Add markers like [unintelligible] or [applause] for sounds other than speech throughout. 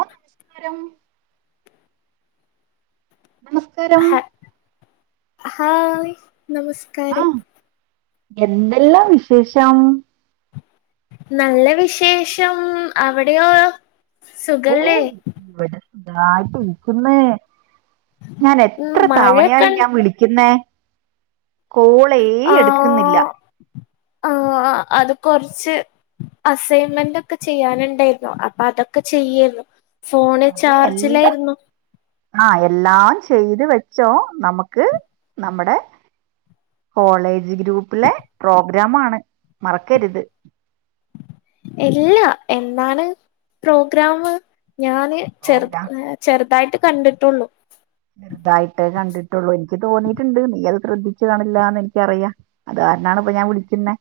ഓ [unintelligible] [unintelligible] ഹ hi നമസ്കാരം. ആഹ് എന്തെല്ലാം വിശേഷം. നല്ല വിശേഷം അവിടെയോ? സുഖല്ലേ ഓഹ് ഇവിടെ ന്താ [unintelligible] ഞാൻ ഉം എത്ര മഴയൊക്കെ തവണയായി ഉണ്ട്. ഞാൻ വിളിക്കുന്നെ കോളേ എടുക്കുന്നില്ല. ആഹ് അത് കൊറച്ച്. അസൈൻമെന്റ്ക്കെ ചെയ്യാനുണ്ടായിരുന്നു അപ്പൊ അതൊക്കെ ചെയ്യരുന്നു. ഫോണ് അതെ എല്ലാം ചാർജിലായിരുന്നു. ആഹ് എല്ലാം ചെയ്ത് വെച്ചോ നമുക്ക് നമ്മടെ കോളേജ് ഗ്രൂപ്പിലെ പ്രോഗ്രാമാണ് മറക്കരുത്. ഇല്ല എന്നാണ് പ്രോഗ്രാം ഞാന് ചെറ് പ്രോഗ്രാം ചെറുതായിട്ട് കണ്ടിട്ടുള്ളൂ. വെറുതായിട്ടേ കണ്ടിട്ടുള്ളു എനിക്ക് തോന്നിയിട്ടുണ്ട് നീയത് ശ്രദ്ധിച്ചു കാണില്ലന്ന് എനിക്കറിയാം. അത് കാരണാണ് ഇപ്പൊ ഞാൻ വിളിക്കുന്നെ.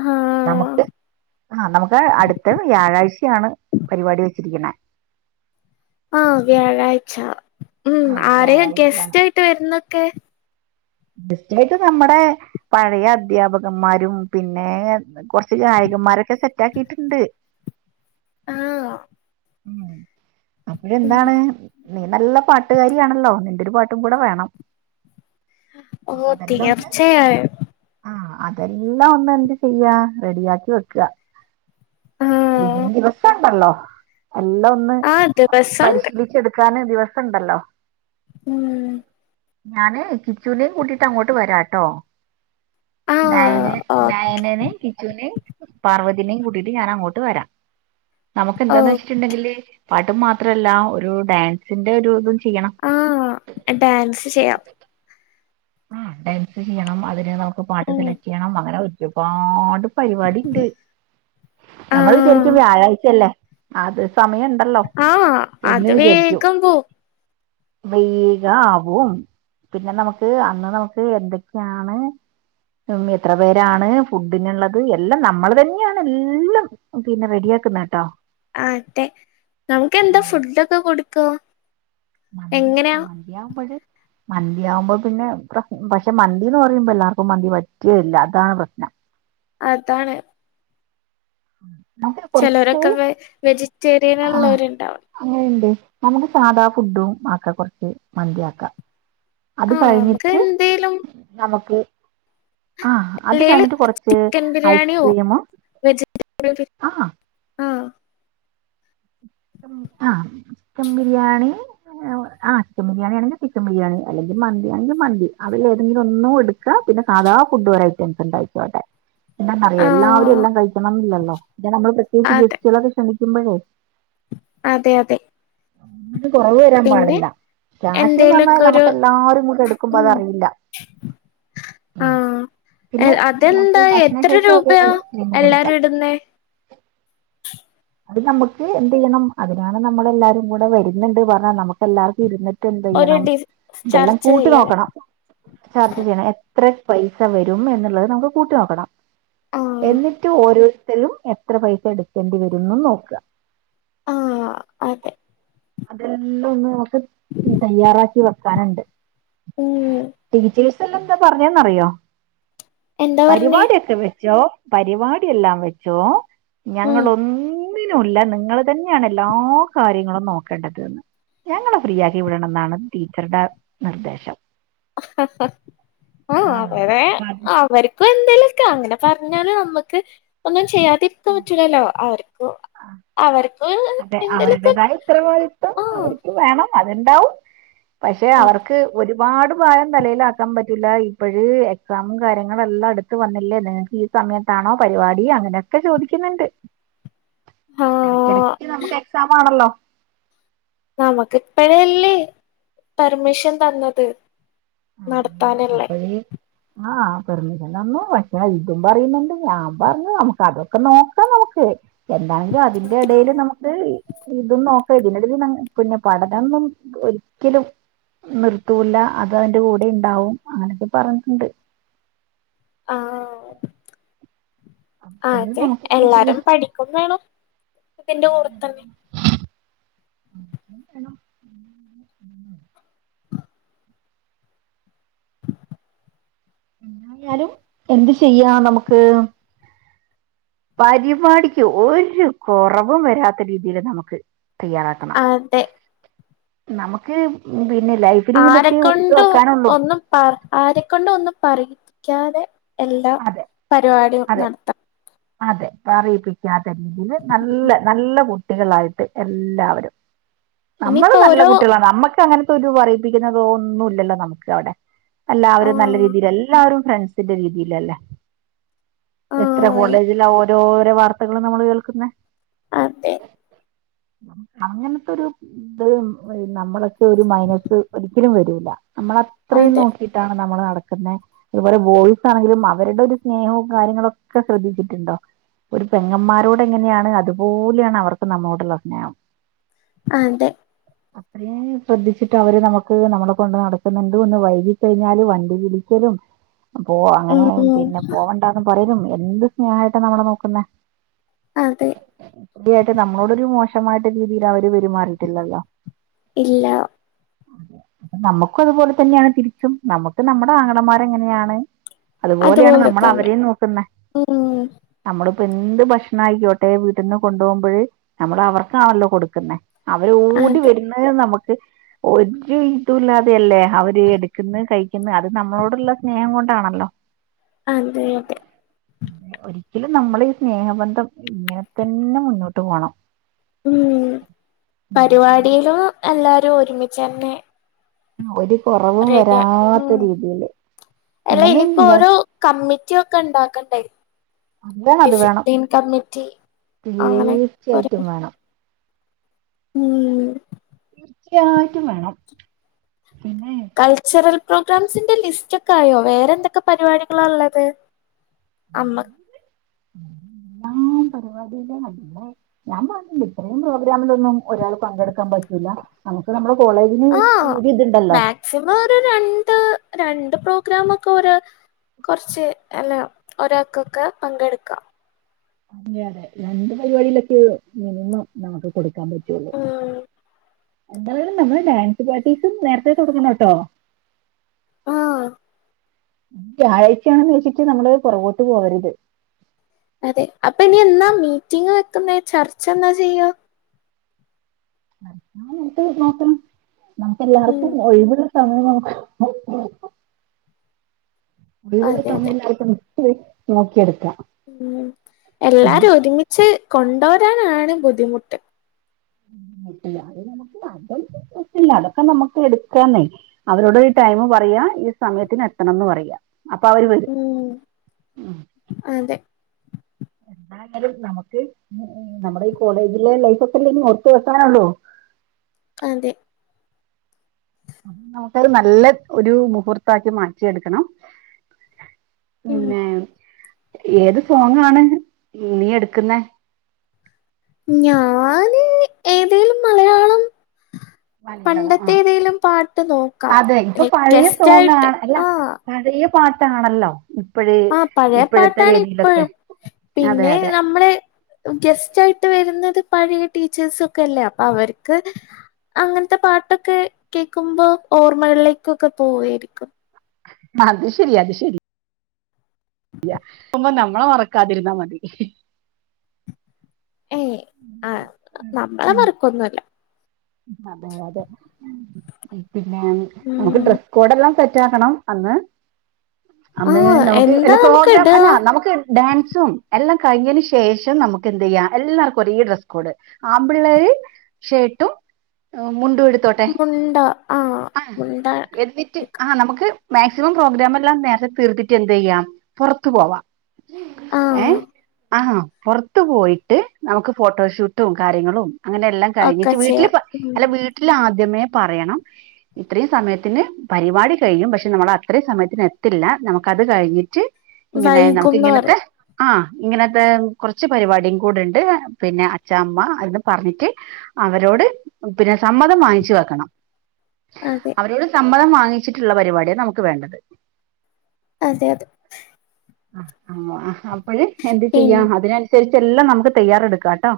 ആ നമുക്ക് അഹ് നമുക്ക് അടുത്ത വ്യാഴാഴ്ചയാണ് പരിപാടി വെച്ചിരിക്കണേ ആഹ് വ്യാഴാഴ്ച ഉം, ആഹ് ആരേലും വ്യാഴാഴ്ചയാണ് ഗെസ്റ്റ് ആയിട്ട് വരുന്നൊക്കെ. ഗ സ്റ്റായിട്ട് നമ്മടെ പഴയ അധ്യാപകന്മാരും പിന്നെ കൊറച്ചു ഗായകന്മാരൊക്കെ സെറ്റാക്കിട്ടുണ്ട്. ആഹ് ഉം അപ്പോഴ ഉം ന്താണ്. നീ നല്ല പാട്ടുകാരിയാണല്ലോ നിന്റെരു പാട്ടും കൂടെ വേണം. അപ്പൊ ഓഹ് അതെല്ലാം ഒന്ന് തീർച്ചയായും. ആഹ് അതെല്ലാം ഒന്ന് എന്ത് ചെയ്യാ റെഡിയാക്കി വെക്ക ആഹ് ഇനീം ദിവസണ്ടല്ലോ. എല്ലാം ഒന്ന് ആ ദിവസണ്ട് പരിശീലിച്ചെടുക്കാൻ ദിവസണ്ടല്ലോ. ഉം ഞാന് കിച്ചൂനേം കൂട്ടീട്ട് അങ്ങോട്ട് വരാട്ടോ. നയന ആഹ് ഓ നയനനേം കിച്ചൂനേം പാർവതി നേം കൂട്ടീട്ട് ഞാൻ അങ്ങോട്ട് വരാം. നമുക്ക് ഓ എന്താന്ന് വച്ചിട്ടുണ്ടെങ്കില് പാട്ടും മാത്രല്ല ഒരു ഡാൻസിന്റെ ഒരു ഇതും ചെയ്യണം. ആ ഡാൻസ് ചെയ്യാ. ആ ഡാൻസ് ചെയ്യണം അതിനെ നമുക്ക് പാട്ട് ഉം സെലക്ട് ചെയ്യണം അങ്ങനെ ഒരുപാട് പരിപാടി ഇണ്ട് നമ്മൾ ആഹ് വിചാരിക്കും വ്യാഴാഴ്ചല്ലേ അത് സമയ ണ്ടല്ലോ ആഹ് എന്ന് അത് വിചാരിക്കും. വേഗം പോവും വേഗാവും പിന്നെ നമു ക്ക് അന്ന് നമുക്ക് എന്തൊക്കെയാണ്. ഉം എത്ര പേരാണ് ഫുഡിനുള്ളത് എല്ലാം നമ്മൾ തന്നെയാണ് എല്ലം ഓ പിന്നെ റെഡിയാക്ക്ന്നേ ട്ടോ. ആതെ നമുക്കന്താ ഫുഡക്കെ കൊടുക്ക? മന്തിയാക്കാ മന്തിയാവുമ്പഴ് മന്തിയാവുമ്പോ പിന്നെ പ്ര പക്ഷെ മന്തിന്ന് പറയുമ്പോ എല്ലാർക്കും മന്തി പറ്റില്ല അതാണ് പ്രശ്നം. അതാണ് ഉം ചെലോരക്കെ വെ വെജിറ്റേറിയൻ ഇള്ളവര്ണ്ടാവും. അങ്ങണ്ട് നമുക്ക് സാധാ ഫുഡും ആക്ക കൊർച്ച് മന്തി ആക്കാ. അത് ആഹ് നമുക്ക് കഴിഞ്ഞിട്ട് എന്തേലും നമുക്ക് ആ അത് അല്ലേല് കഴിഞ്ഞിട്ട് കൊറച്ച് ചിക്കൻ ബിരിയാണിയോ ഐസ്ക്രീമും വെജിറ്റബിൾ ബിരി ആ ആഹ് ചിക്കം ആ ചിക്കൻ ബിരിയാണി ആ ചിക്കൻ ബിരിയാണി ആണങ്കിൽ ചിക്കൻ ബിരിയാണി എല്ലെങ്കിൽ മന്തി ആണെങ്കിൽ മന്തി അവൾ ഏതെങ്കിലും ഒന്നും എടു ക്ക പിന്നെ സാധാ ഫുഡ് [unintelligible] ഐറ്റംസ് ഉണ്ടായിക്കോട്ടെ. എന്നന്തന്നറിയോ എല്ലാവരും ആഹ് എല്ലാം കഴിക്കണംന്നില്ലല്ലോ പിന്നെ നമ്മൾ പ്രത്യേകിച്ച് അതെ ജസ്റ്റുകളൊക്കെ ക്ഷണിക്കുമ്പഴേ അതെ അതെ അത് കൊറവ് വരാൻ പിന്നെ പാടില്ല [unintelligible] എന്തേലൊക്കെ പറഞ്ഞാൽ ഒരു നമുക്കല്ലാരും കൂടെ എടുക്കുമ്പോ ഉം അതറിയില്ല. ഉം ആഹ് പിന്നെ അതെന്താ നോക്ക് എത്ര ഭക്ഷണശേഷം ഒരു രൂപയാ ഐസ്ക്രീം എല്ലാരും കൊടുക്കാം. ഇടുന്നേ അത് നമുക്ക് എന്ത് ചെയ്യണം അതിനാണ് നമ്മള് എല്ലാവാരും കൂടെ വരുന്നുണ്ട് പറഞ്ഞാൽ നമുക്ക് എല്ലാവർക്കും ഇരുന്ന ട്ട് ഒരു എന്തയ്യണം ഡിസ് ഇതെല്ലാം ചർച്ച കൂട്ടി ചെയ്യാൻ നോക്കണം. ചർച്ച ചെയ്യണം എത്ര പൈസ വരും എന്നുള്ളത് നമുക്ക് കൂട്ടി നോക്കണം. ആഹ് എന്നിട്ട് ഓരോരുത്തരും എത്ര പൈസ എടുക്കേണ്ടി വരുംന്ന് നോക്ക. ആ അതെ അതെല്ലം ഒന്ന് നമുക്ക് തയ്യാറാക്കി വെക്കാനുണ്ട്. ഉം എയ്സല്ലന്ത പറഞ്ഞേന്നറിയോ എന്താ പറഞ്ഞേ പരിപാടിയൊക്കെ വെച്ചോ പരിപാടി എല്ലാം വെച്ചോ ഉം ഞങ്ങളൊ ഒന്നിനുല്ല നിങ്ങൾ തന്നെയാണ് എല്ലാ കാര്യങ്ങളും നോക്കേണ്ടത് ന്ന് ഞങ്ങളെ ഫ്രീയാ ക്കി വിടണം എന്നാണ് ടീച്ചർടെ നിർദ്ദേശം. ആ ആഹ് അവരെ അപ്പൊ അത് അവര് ഇപ്പൊ എന്തേലൊക്കെ അങ്ങനെ പറഞ്ഞാല് നമ്മുക്ക് ഒന്നും ചെയ്യാതിരിക്കാൻ പറ്റൂലല്ലോ അവർക്കോ ആ അതെ അവരുടേതായ [unintelligible] ആഹ് അവർക്ക് വേണം. അത്ണ്ടാവും പക്ഷെ അവർക്ക് ഒരുപാട് ഭാരം തലേലാക്കാൻ പറ്റില്ല ഇപ്പഴ് എക്സാമും കാര്യങ്ങളെല്ലാം അടുത്ത് വന്നില്ലേ നിങ്ങൾക്ക് ഇ സമയത്താണോ പരിപാടി അങ്ങനെ ക്കെ ചോദിക്കുന്നുണ്ട് ആഹ് എടക്കടക്ക് നമ്മക്ക് എക്സാം ആണല്ലോ നമുക്ക് ഇപ്പഴല്ലേ പെർമിഷൻ തന്നത് അങ്ങനെ നടത്താനല്ലേ അപ്പഴേ ആഹ് പെർമിഷൻ തന്നു പക്ഷെ ഇതും പറയുന്നുണ്ട് ഞാൻ പറഞ്ഞു നമുക്ക് അതൊക്കെ നോക്കാം നമുക്ക് എന്തായ്ലും അതിന്റെ എടയില് ആഹ് നമു ഇത് ഇതും നോക്കാം ഇതിനെടീൽ നമു പിന്നെ പഠനം ഒന്നും ഒരിക്കലും നിർത്തൂല്ല അതഅതിന്റെ കൂടെ ഇണ്ടാവും അങ്ങനൊക്കെ പറഞ്ഞിണ്ട് ആഹ് അപ്പോഴും ആതെ നമുക്ക് എന്ത് ചെയ്യാം എല്ലാരും പഠിക്കും വേണം ഇതിന്റെ കൂടെതന്നെ വേണം ന്നാലും എന്ത് ചെയ്യാ നമുക്ക് പരിപാടിക്ക് ഒര് കാെറവും വരാത്ത രീതിയില് നമുക്ക് തയ്യാറാക്കാം അതെ നമുക്ക് പിന്നെ ലൈഫില് ഇതൊക്കെ ഓർത്ത് വെക്കാനൊള്ളൂ പാ ആരെക്കൊണ്ടഒന്നും പറയിപ്പിക്കാതെ എല്ലാ അതെ പരിപാടിയും അതെ നടത് അതെ പറയിപ്പിക്കാത്ത രീതീല് നല്ല നല്ല കുട്ട് കുട്ടികളായിട്ട് എല്ലാവരും നമ്മളും ഇനിയിപ്പോ നല്ല ഓരോ കുട്ട്യാളാണ് നമക്ക് അങ്ങനെ ട്ടൊരു പറയിപ്പിക്കുന്നതോന്നുല്ലല്ലോ നമുക്ക് അവിടെ ആ എല്ലാവരും നല്ല രീതിയില് എല്ലാവരും ഫ്രണ്ട്സ് സിന്റെ രീതീലല്ലേ ആ കോളേജില് ഒരോരാ വാർത്തകളും നമ്മൾ കേൾക്കുന്ന അതെ അങ്ങനത്തൊരു. ഇപ്പളും നമ്മളൊക്കെ ഒരു മൈനസ് ഒരിക്കലും വരൂല്ല നമ്മള അത്രയും അതെ നോക്കിട്ടാണ് ഒക്കെ ശ്രദ്ധിച്ചിട്ടുണ്ടോ ഒരു പെങ്ങന്മാരോട് എങ്ങനെയാണ് അതുപോലെയാണ് അവർക്ക് നമ്മളോടുള്ള സ്നേഹം അതെ [inaudible] അത്രീം ശ്രദ്ധിച്ചിട്ട് അവര് നമുക്ക് നമ്മളെ കൊണ്ട് നടക്കുന്നുണ്ട് ഒന്ന് വൈകി കഴിഞ്ഞാല് വണ്ടി വിളിക്കലും [inaudible] പോ അങ്ങനെ ഉം പിന്നെ പോവണ്ടാന്നും പറയലും എന്ത് സ്നേഹായിട്ടാ നമ്മളെ നോക്കുന്നെ അതെ ഇതിയായിട്ട് നമ്മളോടൊരു മോശമായിട്ട് ഒരു രീതിയിൽ അവര് പെരുമാറിയിട്ടില്ലല്ലോ ഇല്ലാ അതെ നമ്മക്കും അതുപോലെ തന്നെയാണ് തിരിച്ചും നമുക്ക് നമ്മടെ ആങ്ങളമാര് എങ്ങനെയാണ് അതുപോലെ തന്നെ ഉം നമ്മളിപ്പൊ എന്ത് ഭക്ഷണം ആയിക്കോട്ടെ വീട്ട്ന്ന് കൊണ്ടുപോകുമ്പഴ് നമ്മള് അവർക്കാണല്ലോ കൊടുക്കുന്നെ അവര് ഓടി അതെ വരുന്നത് നമക്ക് ഒരു ഇതുല്ലാതെയല്ലേ അവര് എടുക്കുന്ന് കഴിക്കുന്ന് അത് നമ്മളോടുള്ള സ്നേഹം കൊണ്ടാണല്ലോ അതെ അതെ അതെ ഒരിക്കലും നമ്മള് ഈ സ്നേഹബന്ധം ഇങ്ങനെ തന്നെ മുന്നോട്ട് പോണം ഉം പരിപാടിയിലും എല്ലാരും ഒരുമിച്ചന്നെ ആഹ് ഒരു കാെറവും റെഡിയ ഉം വരാത്ത രീതിയില് അല്ല ഇനിപ്പോ ഓരോ കമ്മിറ്റിഒക്കെ ഇണ്ടാക്കണ്ടേ അത് വേണം അത് വേണം ഡിസിപ്ലിൻ കമ്മിറ്റി അങ്ങനെ തീർച്ചയായിട്ടും കൊറേണ്ട് വേണം ഉം തീർച്ചയായിട്ടും വേണം പിന്നെ കൾച്ചറൽ പ്രോഗ്രാംസിന്റെ ലിസ്റ്റ് ഒക്കെ ആയോ വേറെ എന്തൊക്കെ പരിപാടികളാ ഉള്ളത് [inaudible] അമ്മ ഞാൻ പറഞ്ഞില്ലേ ഇത്രയും പ്രോഗ്രാമിലൊന്നും ഒരാൾ പങ്കെടുക്കാൻ പറ്റൂല നമുക്ക് നമ്മുടെ കോളേജിന് ആഹ് ഒരു ഇതുണ്ടല്ലോ മാക്സിമം ഒരു രണ്ട് രണ്ട് പ്രോഗ്രാമൊക്കെ ഒരാ കുറച്ച് അല്ല ഒരാൾക്കൊക്കെ പങ്കെടുക്കാം അതെ അതെ രണ്ട് പരിപാടിയിലൊക്കെ മിനിമം നമുക്ക് കൊടുക്കാൻ പറ്റുള്ളൂ ഉം എന്തായാലും നമ്മള് ഡാൻസ് പാർട്ടീസും നേരത്തെ തുടങ്ങണം ട്ടോ ആഹ് വ്യാഴാഴ്‌ചയാണന്ന് വെച്ചിട്ട് നമ്മള് പുറകോട്ട് പോകരുത് അതെ അപ്പൊ ഇനി എന്നാ മീറ്റിംഗ് വെക്കുന്നേ ചർച്ച എന്നാ ചെയ്യുക ട്ട് നോക്കാം നമുക്ക് ഉം എല്ലാവർക്കും ഒഴിവുള്ള സമയം നമുക്ക് ഒഴിവുള്ള അതെ ടൈം അതെ എല്ലാർക്കും നോക്കിയെടുക്കാം ഉം എല്ലാരും ഒരുമിച്ച് കൊണ്ടൊരാനാണ് ബുദ്ധിമുട്ട് ട്ടില്ല അത് നമുക്ക് അതോന്നും പ്രശ്നല്ല അതൊക്കെ നമുക്ക് എടുക്കാന്നേ അവരോട് ടൈം പറയാ ഈ സമയത്തിന് എത്തണംന്ന് പറയാ അപ്പൊ അവര് വരും ഉം ഉം. അതെ എന്നാലും നമുക്ക് നമ്മുടെ ഈ കോളേജിലെ ലൈഫ് ഒക്കെലെ ഓർത്ത് വക്കാന്ള്ളു. അതെ ആ നമുക്ക്ത് നല്ല ഒരു മുഹൂർത്തക്കി മാറ്റിയെടുക്കണം. ഉം പിന്നെ ഏത് സോങ്ങാണ് നീ എടുക്കുന്നെ ഞാന് ഏതേലും മലയാളം മലയാളം ആ പണ്ടത്തെ ഏതേലും പാട്ട് നോക്കാം അതെ ലൈക്‌ ഗസ്റ്റ് ആയിട്ട് ആ അതിൽ പാട്ടാണല്ലോ ഇപ്പഴേ ആ പഴയ പാട്ടാണ് ഇപ്പഴും അതെ പിന്നെ അതെ നമ്മളെ ഗെസ്റ്റ് ആയിട്ട് വരുന്നത് പഴയ ടീച്ചേഴ്സെക്കെ അല്ലേ അപ്പൊ അവർക്ക് അങ്ങനത്തെ പാട്ടൊക്കെ കേക്കുമ്പോ ഓർമ്മകളിലേക്കൊക്കെ പോവായിരിക്കും. അത് ശരി അത് ശരി കിട്ടുമ്പോ നമ്മളെ മറക്കാതിരുന്നാ മതി ഏയ് ആ നമ്മളെ ഉം മറക്കൊന്നുല്ല അതെ അതെ പിന്നെ നമുക്ക് ഉം ഡ്രസ് കോഡ്ല്ലാം സെറ്റ് ആക്കണം അന്ന് അന്ന് ആഹ് നമുക്ക് എന്താ വല്ല നമുക്ക് പ്രോഗ്രാം ഇടാ? അല്ല നമുക്ക് ഡാൻസും എല്ലാം കഴിഞ്ഞതിന് ശേഷം നമുക്ക് എന്ത് ചെയ്യ്യാം എല്ലാർക്കും ഒരേ ഡ്രസ്സ് കോഡ് അമ്പിള്ളർ ഷേട്ടും മുണ്ടും എടുത്തോട്ടെ മുണ്ട ആഹ് ആ മുണ്ട എന്നിറ്റ് എടുക്ക ആഹ് നമുക്ക് മാക്സിമം പ്രോഗ്രാം എല്ലാം നേരത്തെ തീർത്തിട്ട് എന്ത് ചെയ്യാം പുറത്തു പോവാ ആഹ് ഏഹ് ആ പുറത്തു പോയിട്ട് നമുക്ക് ഫോട്ടോഷൂട്ടും കാര്യങ്ങളും അങ്ങനെ എല്ലാം ഒക്കെ കഴിഞ്ഞിട്ട് വീട്ടില് ചെയ്യാം. ഉം അല്ല വീട്ടിൽ ആദ്യമേ പറയണം ഇത്രയും സമയത്തിന് പരിപാടി കഴിയും പക്ഷെ നമ്മൾ അത്രയും സമയത്തിന് എത്തില്ല നമ്മുക്ക് അത് കഴിഞ്ഞിട്ട് ഇങ്ങനെ നമുക്ക് വൈകുംന്ന് ഇങ്ങനത്തെ പറയാ ആഹ് ഇങ്ങനത്തെ കുറച്ച് പരിപാടിയും കൂടെ ഉണ്ട് പിന്നെ അച്ചാഅമ്മ ഇന്ന് പറഞ്ഞിട്ട് അവരോട് പിന്നെ സമ്മതം വാങ്ങിച്ചു വെക്കണം. അതെ അവരോട് സമ്മതം വാങ്ങിച്ചിട്ടുള്ള പരിപാടിയാണ് നമുക്ക് വേണ്ടത്. അതെ അത് ആഹ് ആഹ് അപ്പോയ് എന്ത് പിൻ ചെയ്യാം അതിന് [unintelligible] അനുസരിച് നമുക്ക് തയ്യാറെടുക്കാട്ടോ.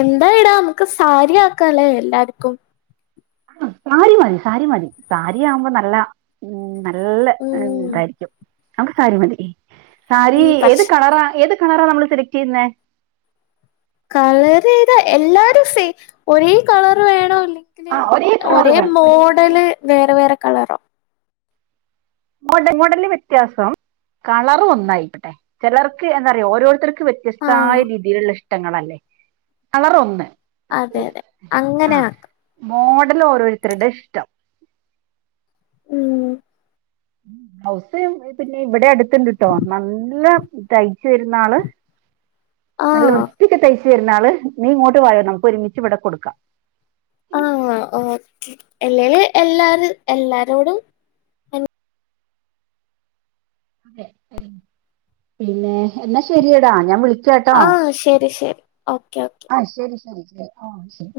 എന്താ ഇടാ നമുക്ക് സാരിയാക്കല്ലേ എല്ലാർക്കും. ആ സാരി മതി സാരി മതി സാരിയാവുമ്പോ നല്ല നല്ല ഉം ഇതായിരിക്കും നമുക്ക് സാരി മതി സാരി ഉം ഏത് പക്ഷെ കളറ ഏത് ഏത് കളറാ നമ്മൾ സെലക്ട് ചെയ്യുന്നുന്നത്? കളർ ഏതാ എല്ലാരും സെയിം ഒരേ കളർ വേണോ ആ കളർ ഒരേ വേണം മോഡല് വേറെ വേറെ കളറോ? മോഡല് വ്യത്യാസം കളർ ഒന്നായിക്കട്ടെ ചെലർക്ക് എന്താ അറിയോ ഓരോതർക്ക് [unintelligible] ആഹ് വ്യത്യസ്തമായ രീതിയിലുള്ള ഇഷ്ടങ്ങളല്ലേ കളറ ഒന്ന് അതെ അതെ ആ അങ്ങനെക്കാം. മോഡൽ ഓരോരുത്തരുടെയും ഇഷ്ടം. ഉം ബ്ലോസ് പിന്നെ ഇവിടെ അടുത്ത്ണ്ട്ട്ടോ നല്ല തയ്ച്ചു തരുന്ന ആള്. നല്ല ആഹ് വൃത്തിക്ക് തയ്ച്ചു ആള് നീ ഇങ്ങോട്ട് വായോ നമുക്ക് ഒരുമിച്ചുവിടെ കൊടുക്കാം. ആഹ് ആ ഓക്കെ അല്ലെല് എല്ലാരും എല്ലാരോടും അൻ അതെ പിന്നെ എന്നാ ശരിയടാ ഞാൻ വിളിക്കാ അഹ് ശരി ശരി ഓക്കെ ഓക്കെ ആഹ് ശരി ശരി ട്ടോ ശരി ആ ശരി